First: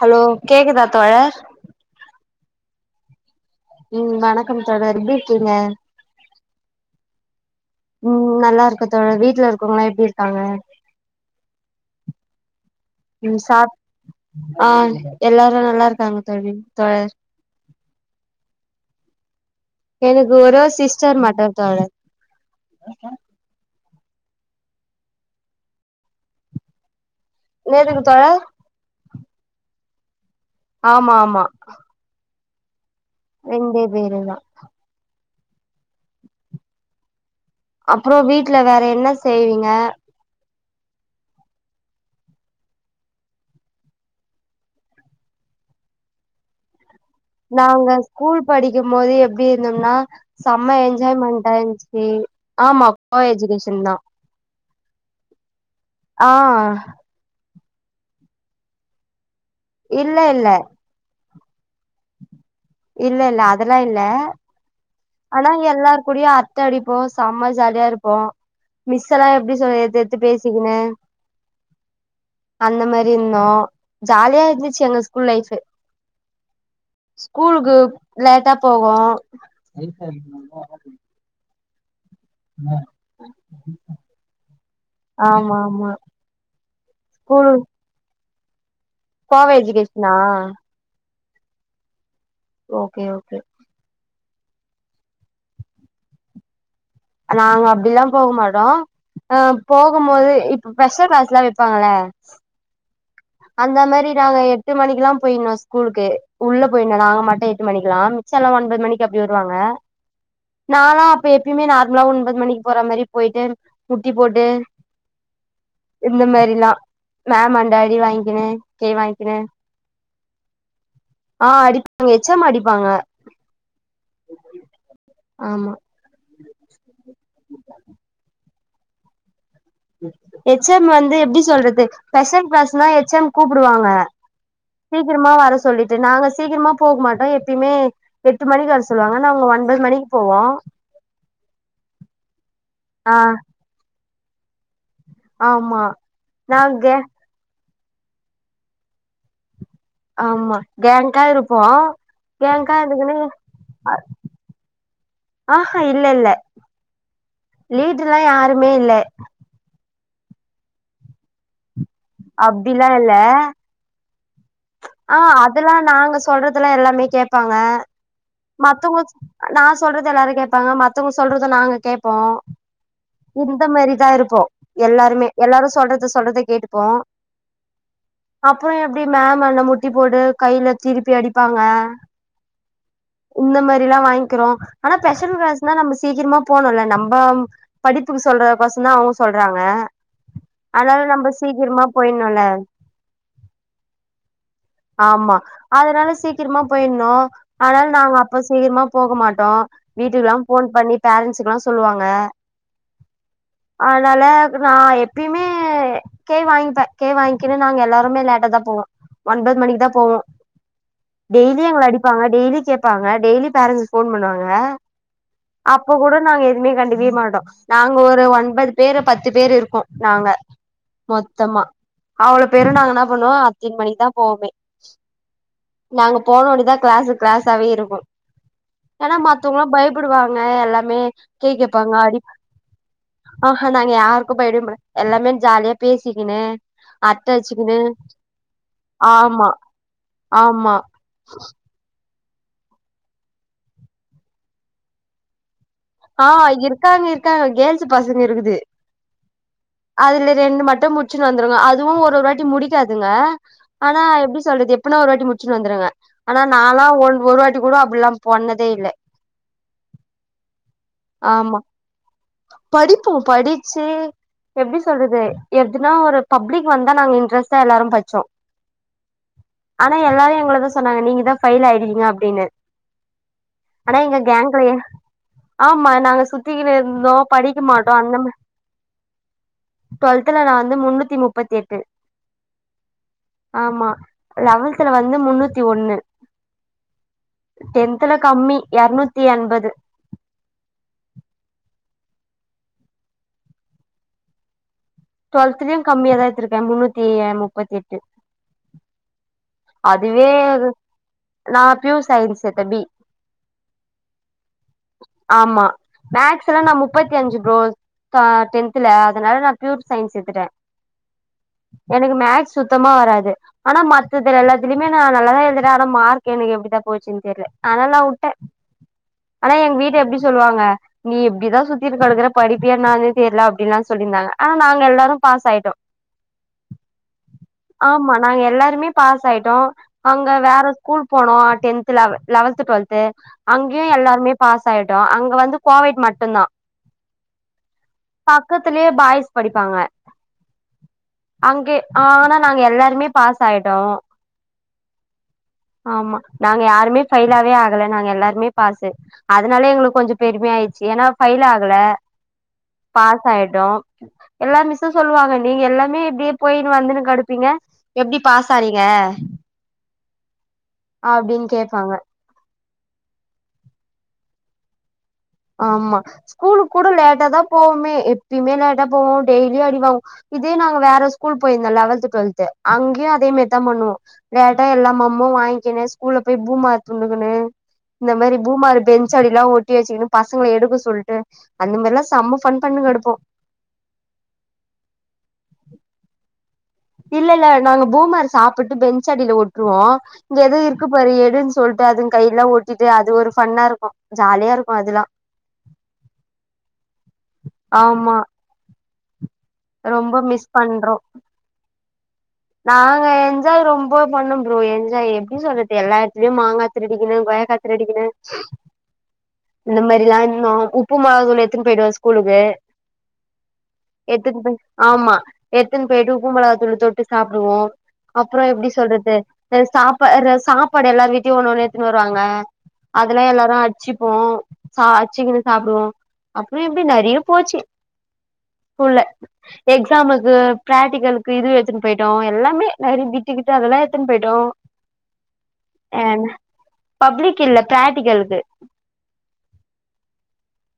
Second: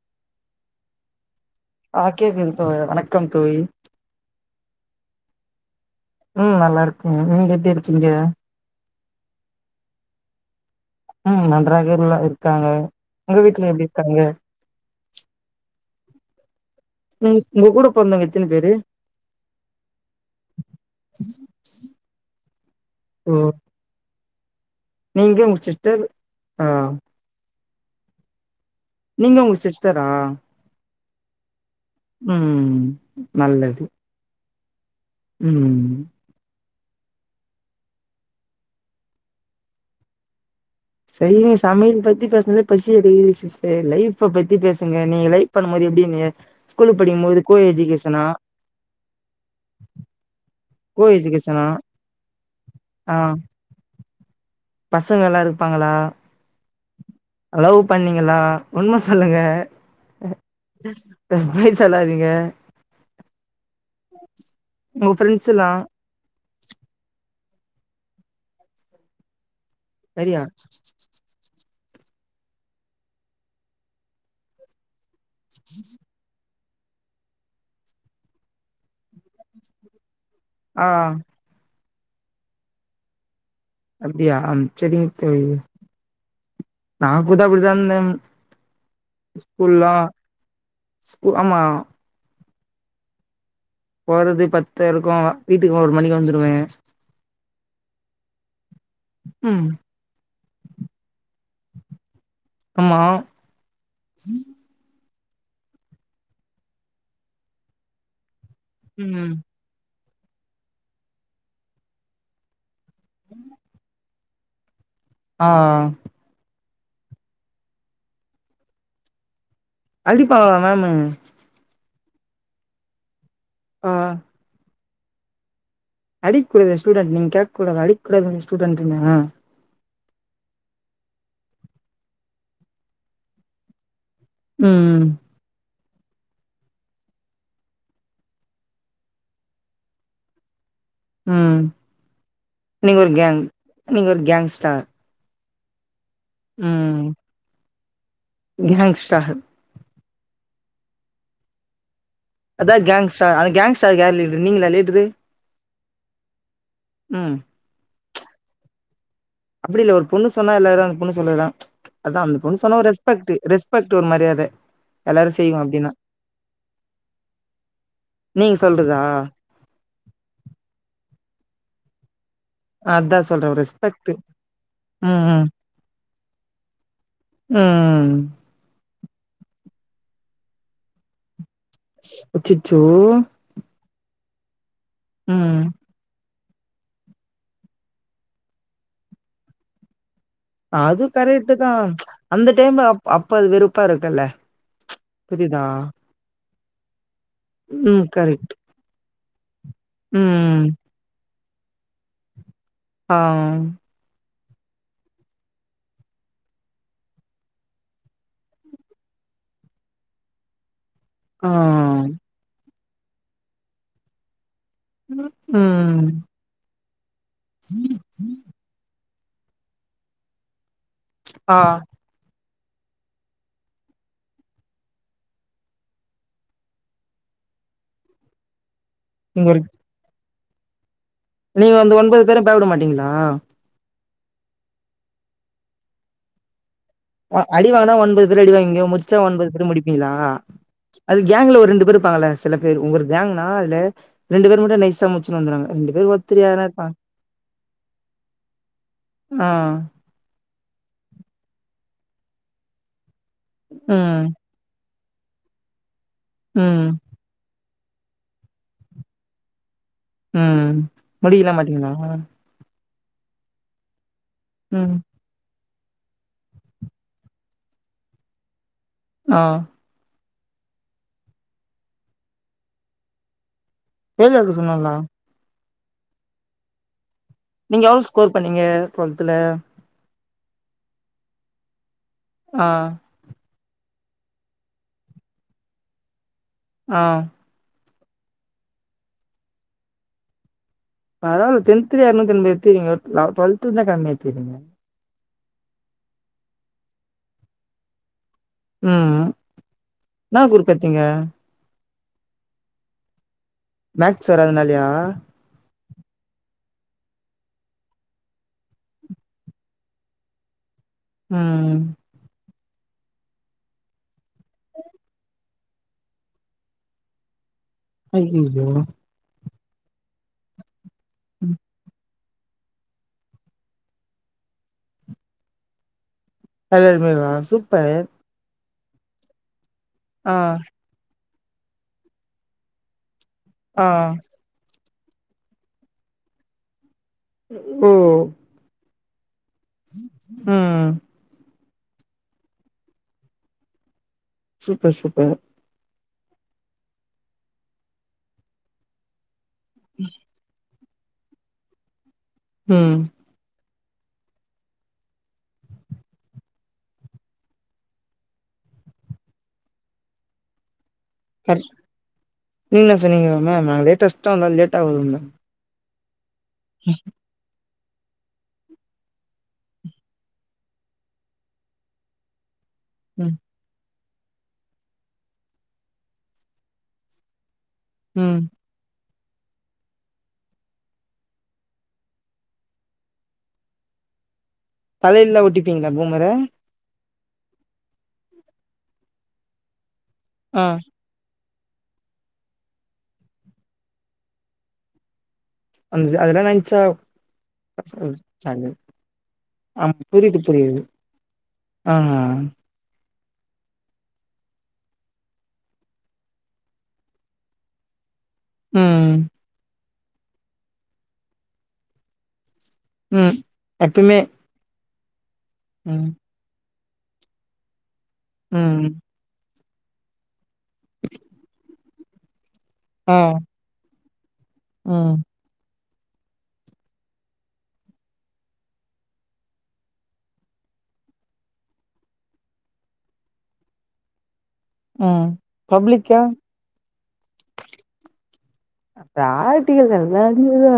Hello கேக்குதா தோழர் ஆ கேக்குது தோழ வணக்கம் தோழி ம் வணக்கம் தோழர் எப்டி இருக்கீங்க ம் நல்லாருக்கங்க நீங்கெப் ம் நல்லா இருக்க தோழர் வீட்ல இருக்கவங்கள்ளா எப்டி இருக்காங்க ம் நன்றாக எல்லா இருக்காங்க உங்க ம் வீட்ல சாப் எப்டி இருக்காங்க ஆ எல்லாரு நல்லார் காங்க தோழி தோழர் ம் உங்க கூட பொறந்தவங்க எத்தன பேரு எனக்கு ஒரோ சிஸ்டர் மட்டுத் தோழர் ஓ நீங்க உங்க சிட்டர் ஆஹ் நேருக்கு தோழா நீங்க உங்க சிஸ்டரா ஆமா ஆமா ம்ஹ் ரெண்டே பேறுதா ம் அப்பறோ வீட்ல வேற என்ன செய்வீங்க சரி சமையல் பத்தி பேசனது பசி எடுக்குது சிஸ்டர் லைஃப் அ பத்தி பேசுங்க நீங்க லைப் பண்ணும்போது எப்டி இந்திங்க நாங்க ஸ்கூல் படிக்கும்போது எப்டி இருந்தோம்னா செம்ம கோ எஜுகேஷனா என்ஜாய்மெண்டாயிருந்துச்சு ஆமா ஆ கோ எஜகேஷன் தான் பசங்க லா இருப்பாங்களா ஆ லவ் பண்ணீங்களா உண்ம சொல்லுங்க இல்ல இல்ல ஹ பொய் சொல்லாதீங்க இல்ல இல்ல அதெல்லா இல்ல உங்க ஃப்ரெண்ட்ஸ் ஆனா எல்லா எல்லார் கூடையு அரட்ட அடிபோம் சம ஜாலியா இருப்போம் மிஸ் எல்லா எப்டி ஏத்து ஏத்து சரியா பேசிகினு அந்த மாரி இருந்தோ ஜாலியா இருந்துச்சு எங்க ஸ் கூல் லைஃப் கூலுக்கு லேட்டா போவோ ஆஹ் உம் அப்டியா செரி முத்து ஆமா நா கூத ஸ்கூல் அப்டிதா இருந்தன் கோவை எஜுகேஷனா ஸ்கு ஆமா ஓகே ஓகே போறது பத்து இருக்கு வீட்டுக்கு ஒரு மணிக்கு வந்துருவே நாங்க அப்டிலா போக மாட்டோ ஆஹ் ம் போகும்போது இப்ப ஸ்பெசல் க்ளாஸ்லா வெப் ப்பாங்கள ஆமா அந்த மாரி நாங்க எட்டு மணிக்குல்லாம் போய்ட்னு ஸ்கூலுக்கு உள்ள போய்ட்னு நாங்க மட்டு எட்டு மண்ணிக்கலா செல்லா ஒன்பது மணிக்கு அப்டி ம் வருவாங்க நாளா அப்ப எப்யுமே நார்மலா ஒன்பது மணி போற மாறி போய்ட்டு உட் டீ போட்டு ஆ இந்த மாரிலா மேம் ஆண்ட அடி வாங்கி கின்னு கே வாங்கிகின்னு அடிப்பாங்களா மேம் அவங்க எச் எம் அடிப்பாங்க ஆ ஆமா அடிக்க கூடாது ஸ்டூெடன் நீங் கேக்க கூடாதா அடிக் கூடாதுனுச் ஸ்டூடெண்டுன்னு எச் எம் வந்து எப்டி சொல்றது ஸ்பெஷல் கிளாஸ்னா எச் எம் கூப்புடுவாங்க ம் சீக்கிரமா வர சொல்லிட் டு நாங்க சீக்கிரமா போகமாட்டோ எப்பயுமே எ எட்டு மணிக்கு வர சொல்லுவாங்கன்னா நாங்க ஒன்பது மணிக்கு போவோ உம் நீங்க ஒரு ஆ கேங்க் நீங்க ஒரு கேங்ஸ்டார் ஆமா நாங்க கேங்ஸ்டர் ஆமா கேங்க்கா இருப்போ அதா கேங்கா இருந்துக்குனு கேங்க்ஸ்டார் அந்த கேங்க்ஸ்டார்கு யார் லீடரு நீங்களா லீடர் கா இல்ல இல்ல உம் டர்லா யாருமே இல்ல அப்டி இல்ல ஒரு பொண்ணு சொன்னா எல்லயாரு அந்த பொண்ணு சொல்றதுதா அத அந்த பொண்ணு சொன்ன அப்டிலா இல்ல ரெஸ்பெ்க்ட ரெஸ்பெக்ட் ஒரு மாரியா ஆ அதெல்லாம் நாங்க சொல்றதுெல்லாம் எல்லாமே கேட்பாங்க நீங்க சொல்றதா மத்தவங்க நான் சொல்றது எல்லாரும் கேட்பாங்க மத்தவங்க சொல்றது நாங்க கேப்போம் அதா சொல்றே ஒரு இந்த ரெஸ்பெக்ட் மாதிரிதான் இருப்போம் ம் எல்லாருமே ம் எல்லாரும் சொல்றத சொல்றத கேட்டுப்போம் ம் அப்புறம் எ மேம் அண்ண முட்டி போட்டு கையில திருப்பி அடிப்ப அச்சிச்சோ ல்லாம் வாங்கிறோம் ஆனா பெஷல் கிளாஸ் நம்ம சீக்கிரமா போணும்ல நம்ம படிப்புக்கு சொல்றதுக்கோசற தான் அவங்க சொல்றாங்க அது அதனால நம்ம கரெக்ட்டு தான் சீக்கிரமா போயிட்ணுல அந்த டைம் அ அப்ப அது வெறும் ஆமா அதனால சீக்கிரமா போயிடணும் ஆனால ம் நாங் அப்ப கரெக்ட் சீக்கிரமா போக மாட்டோம் வீட்டுக்குல்லாம் ம் ஃபோன் பண்ணி பேரண்ட்ஸ் ல்லாம் சொல்லுவாங்க ஆ அதனால நான் எப்பயுமே கே வாங்கிப்பேன் கே வாங்கிக்கனு நாங்க எல்லாருமே லேட்ட தான் போம் ஒன்பது மணிக்கு தான் போவோம் ஆ டெய்லி எங்க அடிப்பாங்க டெய்லி கேப் இருப்பாங்க டெய்லி பேரண்டஸ் ஃபோன் பண்ணுவாங்க அப்போ ம் கூட நான் எதுவுமே கண்டுக [unintelligible] நாங்க ஒரு ஒன்பது பேர் பத்து பேர் இருக்கோம். நாங்க ஆ மொத்தமா. அவ்ளோ [unintelligible] என்ன பண்ணுவோம் [unintelligible] மணி தா போவோமே. நாங்க போனோன்னதா கிளாஸு கிளாஸாவே இருக்கும். ஏன்னா நீங்க ஒரு மத்தவங்கல்லம் பயப்படுவாங்க. ம் எல்லாமே கே நீங்க கேப்பாங்க வந்து அடி ஒன்பது பேரும் பயபட மாட்டீங்களா பயபடவே மாட் எல்லாமே ஜாலியா பேசிகினு அ-அடிவானா ஒன்பது [inaudible] அடி வாங்கி முடிச்சு ஆமா ஒன்பது பேர் முடிப்பீங்களா, ஆமா அது கேங்கல ஒரு ரெண்டு பேர் இருப்பாங்கல சில பேர் உங்க ஒரு கேங்னா அதுல ரெண்டு பேர் மட்டும் நைசா முச்சுன்னு வந்துருவாங்க ரெண்டு பேர் ஆ ஒருத்தர் யாருனா இருப்பாங்க இருக்காங்க இருக்காங்க கேள்ஸ் பசங்க இருக்குது. ஆ அதுல ரெண்டு மட்டும் முடிச்சுன்னு வந்துருங்க. அது அதுவும் ஒரு ஒரு வாட்டி முடிக்காதுங்க ஆனா ம் எப்டி சொல்றது அப்னா ஒரு வாட்டி முடிச்சின்னு வந்துருங்க. ஆனா நாளா ம் ஒன் ஒரு வாட்டி கூட லா போனதே இல்ல. உம் முடிக்கல மாட்டீங்களா படிப்போம் படிச்சு எப்டி ம் சொல்றது எதுனா ஒரு பப்ளிக் வந்தா நாங்க இன்ட்ரெஸ்ட்டா எல்லாரும் படிச்சோ ஆ ஆனா எல்லாரையு போல தா சொன்னாங்க நீங்க தா ஃபெயில் ஆயிடுவிங்க அப்டின்னு ஆனா எங்க ஃபெயில் ஆக கேங்க்லையே சொன்னாங்களா ஆமா நாங்க சுத்திகினு இருந்தோம். நீங்க எவ்வளவு ஸ்கோர் பண்ணீங்க, டுவெல்துல த்துல நா வந்து முன்னூத்தி முப்பத்து எட்டு. ஆ ஆமா லெவல்துல வந்து முன்னூத்தி ஒண்ணு ஆ டென்துல கம்மி எரநூத்தி எண்பது பரவால்ல டென்த்ல எரநூத்தி எண்பது எடுதீர்கிங்க டுவெல்துல கம்மியா எடுத்திறிங்க டுவெல்தலயு கம்மியாதா எடுத்திருக்கே முன்னூத்தி முப்பத்தி எட்டு உம் அதுவே அது நா பியூர்சைன்ஸ் எடுத்தே பி மேக்ஸ் வராதுனாலயா ஆமா மேக்ஸ் எல்லா நம்மக் முப்பத்தி அஞ்சு ப்ரோ ஆ டென்த்ல அதனால நா பியூர் சயின்ஸ் எத்துட்டே உம் சுத்தமா வராது ஆனா மத் எல்லாத்துலேயுமே நா நல்லா தா எழுதினே ஆனா மார்க் எனக் எப்படிதா போச்சுன்னு தெரில ஐயோயோ அதா எங் வீடு எப்டி சொல்லுவாங்க நீ இப்டிதா சுத்திட்டு கடக்குற படிப்பியானாலே தெரில அப்டின்ல்லா சொல்லிருந்தாங்க ஆனா நாங்க எல்லாரு பாஸ் ஆயிட்டோ எல்லாருமேவா சூப்பர் ஆமா நாங்க எல்லாருமே பாஸ் ஆயிட்டோ அங்க ஆ வேற ஸ்கூல் போன டென்த் லெவ லெவன்த் டுவெல்து ஆ அங்கேயு எல்லாருமே பாஸ் ஆயிட் அங்க வந்து கோவைட் மட்டும்தா ஓ பக்கத்துலயே பாய்ஸ் படிப்பாங்க ம் அங்கே ஆனா நாங்க எல்லாருமே பாஸ் ஆயிட் ட்டோ சூப்பர் சூப்பர் ஆமா நாங்க யாருமே ஃபைலாவே ஆகல நாங்க எல்லாருமே பாசு அதனாலே எங்களுக் கொஞ்சோ பெருமையா ஆய்ச் ஏனா ஃபயில் ஆகல ம் பாஸ் ஆயிட்டோ எல்லார் மிஸ்சும் சொல்லுவாங்க நீங்க எல்லாமே இப்டியே போயினு வந்துன்னு கடுப்பீங்க எப்டி பாசானிங்க நீங்க என்னா சொன்னீங்க மேம் நாங்க லேட்டஸ்ட் ஸ்டா வந்தா லேட்டா வருவீங்க அம்மா ஸ்கூலுக்கு கூட லேட்டா தா போவமே எப்பயுமே லேட்டா போவோ டெய்லி அடிவா இதே நாங்க வேற ஸ்கூல் போயிருந்தோ லெவன்த் டுவெல்த் அங்கேயு அதே ம் மாரிதா பண்ணுவோ லேட்டா எல்லா மோமோ வாங்கிணு ஸ்கூல்ல போய் பூமர் துண்ணுகிணு இந்த மாரி ம் பூமர் பென் ச் அடிலா ஒட்டி வச்சுகினு பசங்கள எடுக்க சொல்ட்டு அந்த மாறிலா செம்ம ஃபன் பண்ணிட்டு கடப்போ தலைல ஒட்டிப்பீங்களா பூமர இல்லல்ல நாங்க பூமர் சாப்பிட்டு பெஞ்ச் அடில ஒட்டுருவோ இங்க எது ஆ இருக்கு பாரு எடுன்னு சோ சொல்ட்டு அதுங் கைல்லா ஒட்டிட்டு அது ஒரு ஃபன்னா இருக்கு ஜாலியா இருக்கு அதுல்லா அது அதுலா நென்சா ஆமா [unintelligible] ஆ ரொம்ப புரிது மிஸ் புரிது பண்றோ ஆ நாங்க என்ஜாய் ரொம்ப பண்ண ப்ரோ என்ஜாய் எப்டி சொல்றது எல்லா ‌எடத்துலயு மாங்கத்திருடிகுணு கொய்யாக்கா திருடிக்குணு உம் அந்த மாறிலா இன்னு உப்புமா தோல எத்துன்னு போயிடுவ ஸ்கூலுக்கு உம் எப்பமே எத்துன்னு போய் ஆமா எடுத்துனு போய்ட்டு உப்பு மொளகாத்தூள் தொ சாப்டுவோ அப்றோ எப்டி ம் சொல்றது சரி சாப்பா ர சாப்பாடு எல்லார் வீட்லயு ஒன்னு ஒன்னு எடுத்துன்னு வருவாங்க ஆ அதெல்லா எல்லாரு அடிச்சி இப்போ ச ம் அடிச்சுக்குனு சாப்டுவோ அப்படி இப்படி நெறய போச்சு ஸ்கூல்ல எக்ஸாமுக்கு பிராக்டிகலுக்கு இது எத்துனு போய்ட்டோ எல்லாமே நெறய பிட்டுக்கிட்டு அதெல்லா எத்தன்னு போயிட்டோ உம் அ பப்ளிக்கா பப்ளிக் இல்ல பிராக்டிகலுக்கு ப்ராக்ட்டிகல் எல்லாருமே தா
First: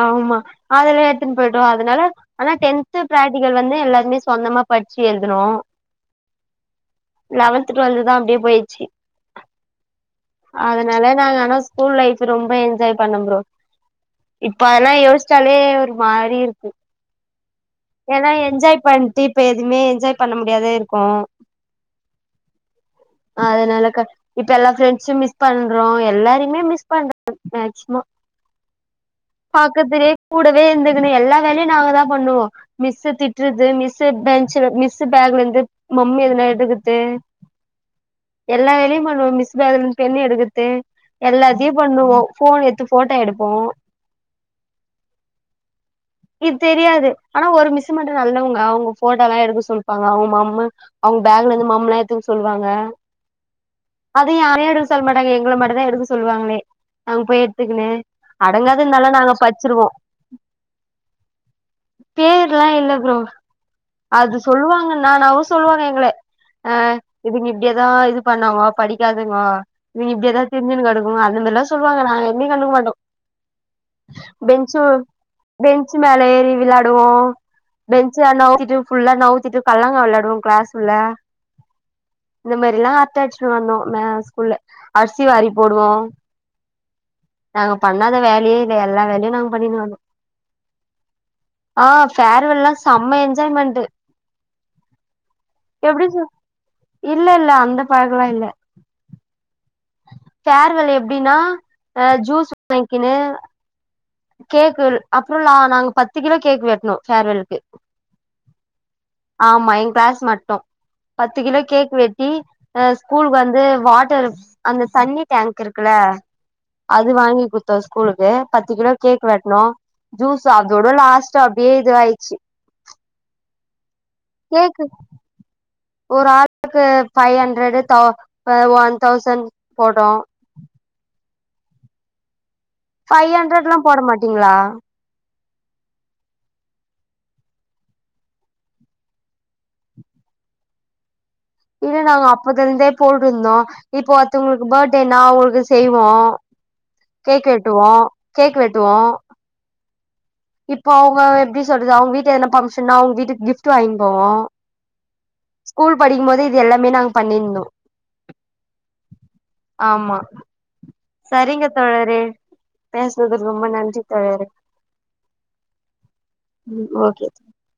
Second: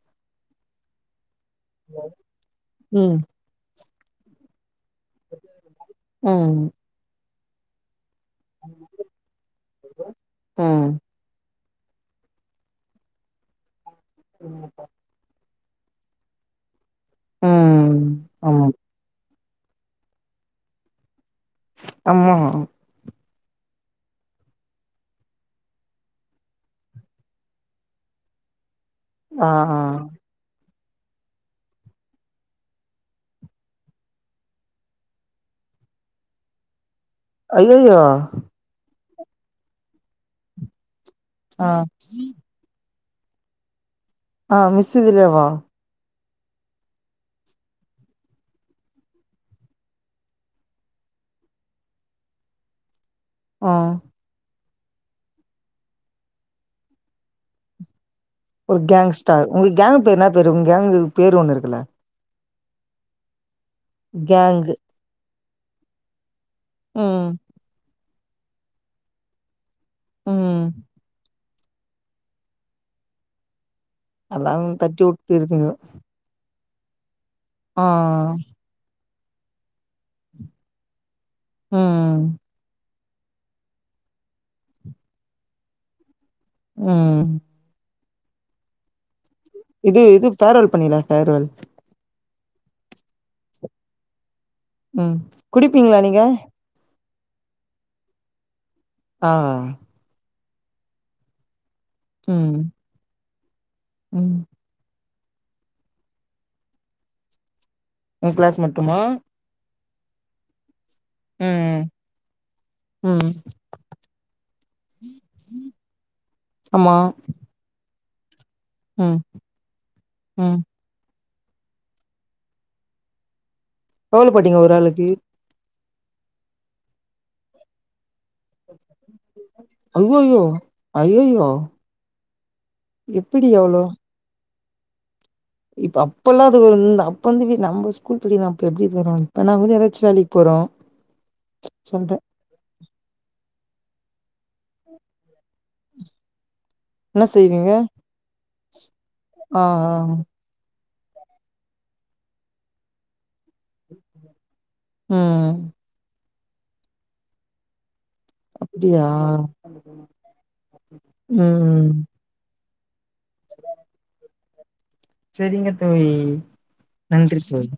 ஆமா அது ல எடுத்துன்போய்ட்டோ அதனால ஆனா டென்த் ம் பிராக்டிகல் வந்து எல்லா மே சொந்தமாப் படிச்சி எழுதுனோ ம் லெவன்த் டுவல் தா அப்டியே போய்ச்சு ம் அதனால நாங்க ஆனா ஸ்கூல் லைஃப் ரொம்ப என்ஜாய் பண்ண ப்ரோ இப்ப ஆனா யோஸ்ச்சாலே தே ஒரு மாரி இருக்கு. ம் ஏன்னா ஆமா என்ஜாய் பண்டிப் இப்ப எதுமே என்ஜாய் பண்ண முடியாது இருக்கு அம்மா அதனால க இப்ப எல்லா ஃப்ரெண்ட்சு மிஸ் பண்றோ எல்லாரையுமே மிஸ் பண்றோ மேக்சிமோ ஆ பாக்கதுலே கூடவே இந்து துமே எல்லா வேலையு நாங்க தா பண்ணுவோ மிஸ்சு திட்ருது மிஸ்சு பெஞ்சு அ மிஸ் பேக்ல இருந்து மம்மு எதுனா எடுக் து ஐயையோ எல்லா வேலையு பண் மிஸ் பேக்லருந்து ண்ணி எடுகறது ஆ எல்லாத்தையு பண்ணுவோ போன் எடுத்து போட்டோ எடுப்போ ஆஹ் மிஸ்சுகளே வா இத் தெரியாது ஆனா ஒரு மிஸ்சு மட்டு நல்லவங்க அவுங்க போட்டோலா எடுக்க சொல்வாங்க அவங்க மம்மு அவுங்க பேக்ல இருந்து மம்ல எதுங் சொல்வாங்க ஆ அது யாரையோ எடுக் சொல் மாட்டாங்க எங்கள மட்டு தா எடுக்க சொல்வாங்களே அங் போய் எடுத்துக்குனு அடங் ஒரு கேங்ஸ்டார் உங்க கேங்க் பேரு என்னா பேரு உங்க கேங்க் பேரு ஒண்ணு இருக்குமே தில்லா இல்ல ப்ரோ அது கேங்கு சொல்வாங்க நா நவஸ் சொல்வாங்க எங்களே ஆஹ் ம் இதுங் இப்டியேதா இது பண்ணவோ படிக்காதுங்கோ இதுங்க இப்டியே தா ம் திரிஞ்சுனு கெடக்குங்க அதுமில்ல சொல்வாங்க நாங்க இன்னி கண்டுக்மாட்டோ அதெல்லா பெஞ்சு தட்டி வுட்டு இருக்கீங்க பெஞ்சு மேல ஏறி விளாட் ஓ ஆ பெஞ்ச்ச நவுத்திட்டு ஃபுல்லா நவுத்திட்டு கல்லங்கா விளாடுவோ கிளாஸ்குள்ள ம் இந்த மேரில்லா [unintelligible] வங்னோ மே ஸ்கூல்ல அர்சி வாரி போடுவோ உம் னாத வேல யே இல்ல எல்லா வேலையு நாங் இது இது ஃபேர்வல் பண்ணிங்லா ஃபேர்வல் ஆ ஃபேர்வெல்லா செம்ம என்ஜாய்மெண்ட்டு உம் குடிப்பீங்களா எப்டி நீங்க சொ இல்ல இல்ல அந்த பழக்கெல்லா இல்ல ஆஹ்ஹ் ஃபேர்வல் எப்டினா ஆ ஜூஸ் ம் வாங்க்கினு ம் கேக் ல் அப்றோலா நாங்க பத்து கிலோ கேக் வெட்ணோம் ஃபேர்வலுக்கு உன் கிளாஸ் மட்டுமா எ கிளாஸ் மட்டும் பத்து கிலோ ம் கேக் வெட்டி ஸ்கூலு ம் வந்து வாட்டர் அந்த தண்ணி டேங்க் இருக்குல ஆமா அது வாங்கி குடுத்தோ ஸ்கூலுக்கு பத்து கிலோ ம் கேக் வெட்ணோ ஜூஸ் ம் அதோட லாஸ்ட் [unintelligible] அப்டியே இதுவாய்ச்சி எவ்ளோ போட்டிங்க ஒரு ஆளுக்கு ஒரு ஆளுக்கு பவ் ஹண்ட்ரடு தொவ் ப ஒன் தௌசண்ட் போட்டோ ஐய்யய்யோ [inaudible] பைவ் எப்டி ஹண்ட்ரட்லா எவ்ளோ போட மாட்டீங்களா இப்ப அப்பல்லா அது வந் அப்போ வந்த் நம்ப ஸ்கூல் பிள்ளைங்க அப்ப எப்டி இது வரு இப்பனாவது எதாச்சு வேலைக்கு போறோ இல்ல சொல்றே நாங்க அப்பத்திருந்தே போய்ட்டுருந்தோ இப்போ ஒருத்தவங்களுக்கு பர்ட்டேனா அவங்களுக்கு செய்வோ என்ன கேக் செய்வீங்க? வெட்டுவோ கேக் வெட்டுவோ ஆ இப்போ அவங்க எப்படி சொல்றது அவங்க வீட்டு என பங்க்ஷன்னா அவங்க வீட்டுக் கிப்ட் கிப்ட் வாங்கிட் போவோ ஆ ம். ஸ்கூல் படிக்கும்போதே இது எல்லாமே நாங்க பண்ணிருந்தோ அப்டியா ஆமா சரிங்க தோழரே பேசுனதுக்கு ரொம்ப நன்றி தோழரே சரிங்க தோழி ம் ஓகே நன்றி தோழி